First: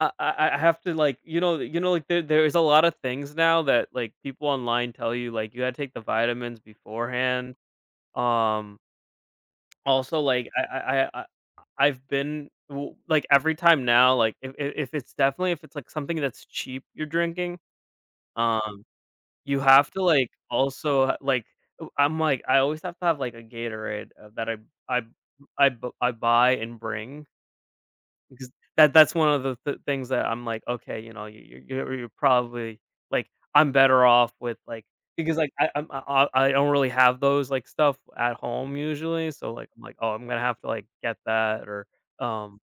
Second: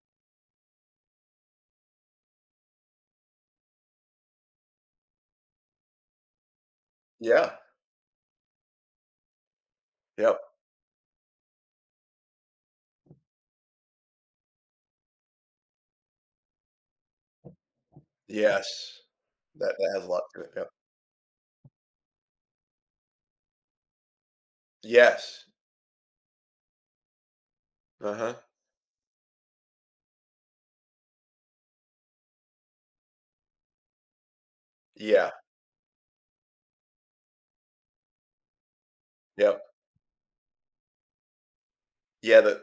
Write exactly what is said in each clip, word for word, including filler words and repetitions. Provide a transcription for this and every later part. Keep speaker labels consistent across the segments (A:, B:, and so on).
A: I I I have to, like, you know the you know, like there there's a lotta things now that, like, people online tell you, like, you had to take the vitamins
B: Yeah.
A: beforehand. Um also,
B: Yep.
A: like, I I I, uh I I've been w like, every time now, like, if if if it's definitely, if it's, like, something that's cheap you're drinking,
B: Yes.
A: um, you
B: That
A: have
B: that
A: to,
B: has a lot
A: like,
B: to it, yup.
A: also, like, ooh I'm, like, I always have to have, like, a Gatorade, uh, that I I
B: Yes.
A: I b I buy and bring
B: Uh-huh.
A: because that that's one of the the things that I'm like, okay, you know, y y you're probably like, I'm better off with like
B: Yeah.
A: because like, I I'm uh, uh, I don't really have those, like, stuff at home usually. So,
B: Yep.
A: like, I'm like, "Oh, I'm gonna have to like, get that or,
B: Yeah,
A: um"
B: the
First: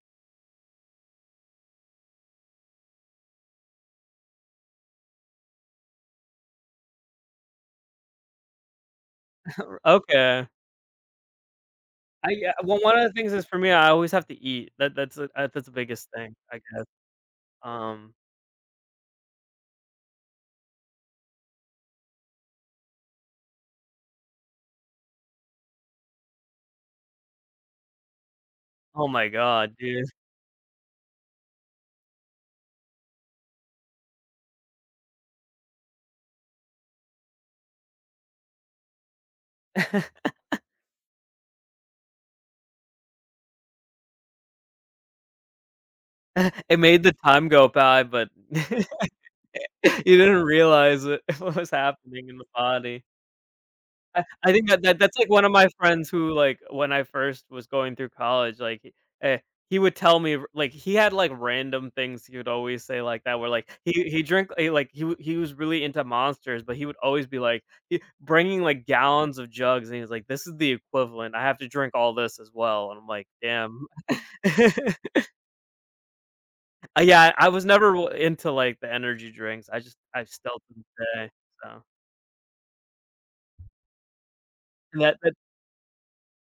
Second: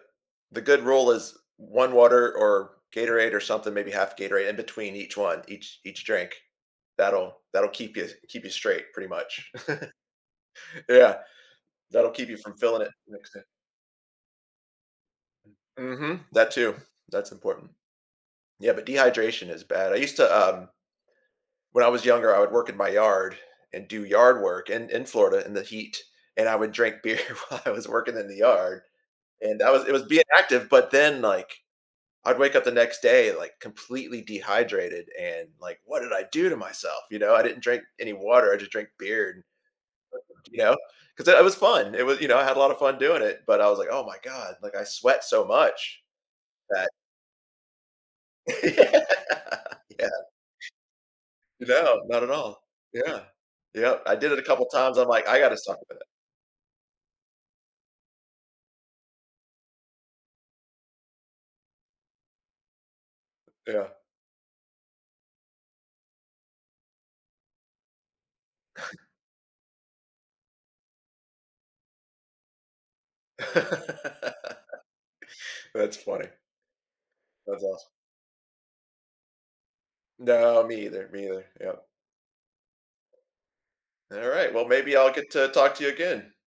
B: the good rule is one water or Gatorade or something, maybe half Gatorade in between each one, each each drink. That'll that'll keep you keep you straight pretty much.
A: Okay.
B: Yeah. That'll keep
A: I,
B: you
A: uh
B: from
A: well,
B: filling it.
A: one of the things
B: Mixed in.
A: is for me, I always have to eat. That that's the uh, that's the biggest
B: Mhm.
A: thing
B: That
A: I
B: too.
A: guess,
B: That's important.
A: um
B: Yeah, but dehydration is bad, I used to, um when I was younger, I would work in my yard and do yard work in in Florida in the heat, and I would drink beer while I was working in the yard,
A: Oh my
B: and I
A: god,
B: was it was
A: dude.
B: being active, but then, like, I'd wake up the next day, like, completely dehydrated and, like, "What did I do to myself?" You know? I didn't drink any water, I just drink beer. [unintelligible] you know? 'Cause it it was fun. It wa you know, I had a lot of fun doing it, but I was like, "Oh my god, like, I sweat so much."
A: It
B: That
A: made the time go by, but you
B: Yeah.
A: didn't realize it. What was
B: No. Not
A: happening
B: at
A: in the
B: all.
A: body.
B: Yeah. Yep. I
A: Uh,
B: did it a
A: I
B: couple
A: think that
B: times.
A: that
B: I'm
A: that's
B: like,
A: like
B: "I
A: one of
B: gotta
A: my
B: stop with it."
A: friends who, like, when I first was going through college, like, eh, he would tell me r like, he had, like, random things he would always say like that were, like,
B: Yeah.
A: he he drink he, like, he he was really into Monsters, but he would always be, like, he bringing, like, gallons of jugs. And he was like, "This is the equivalent. I have to drink all this as well." And I'm like, "Damn."
B: That's funny.
A: Ah, yeah. I
B: That's
A: was
B: awesome.
A: never r into like the energy drinks. I just I still
B: No,
A: to
B: me
A: this
B: either, me
A: day,
B: either,
A: so
B: yep. Alright, well, maybe I'll get
A: [unintelligible]
B: to talk to you again.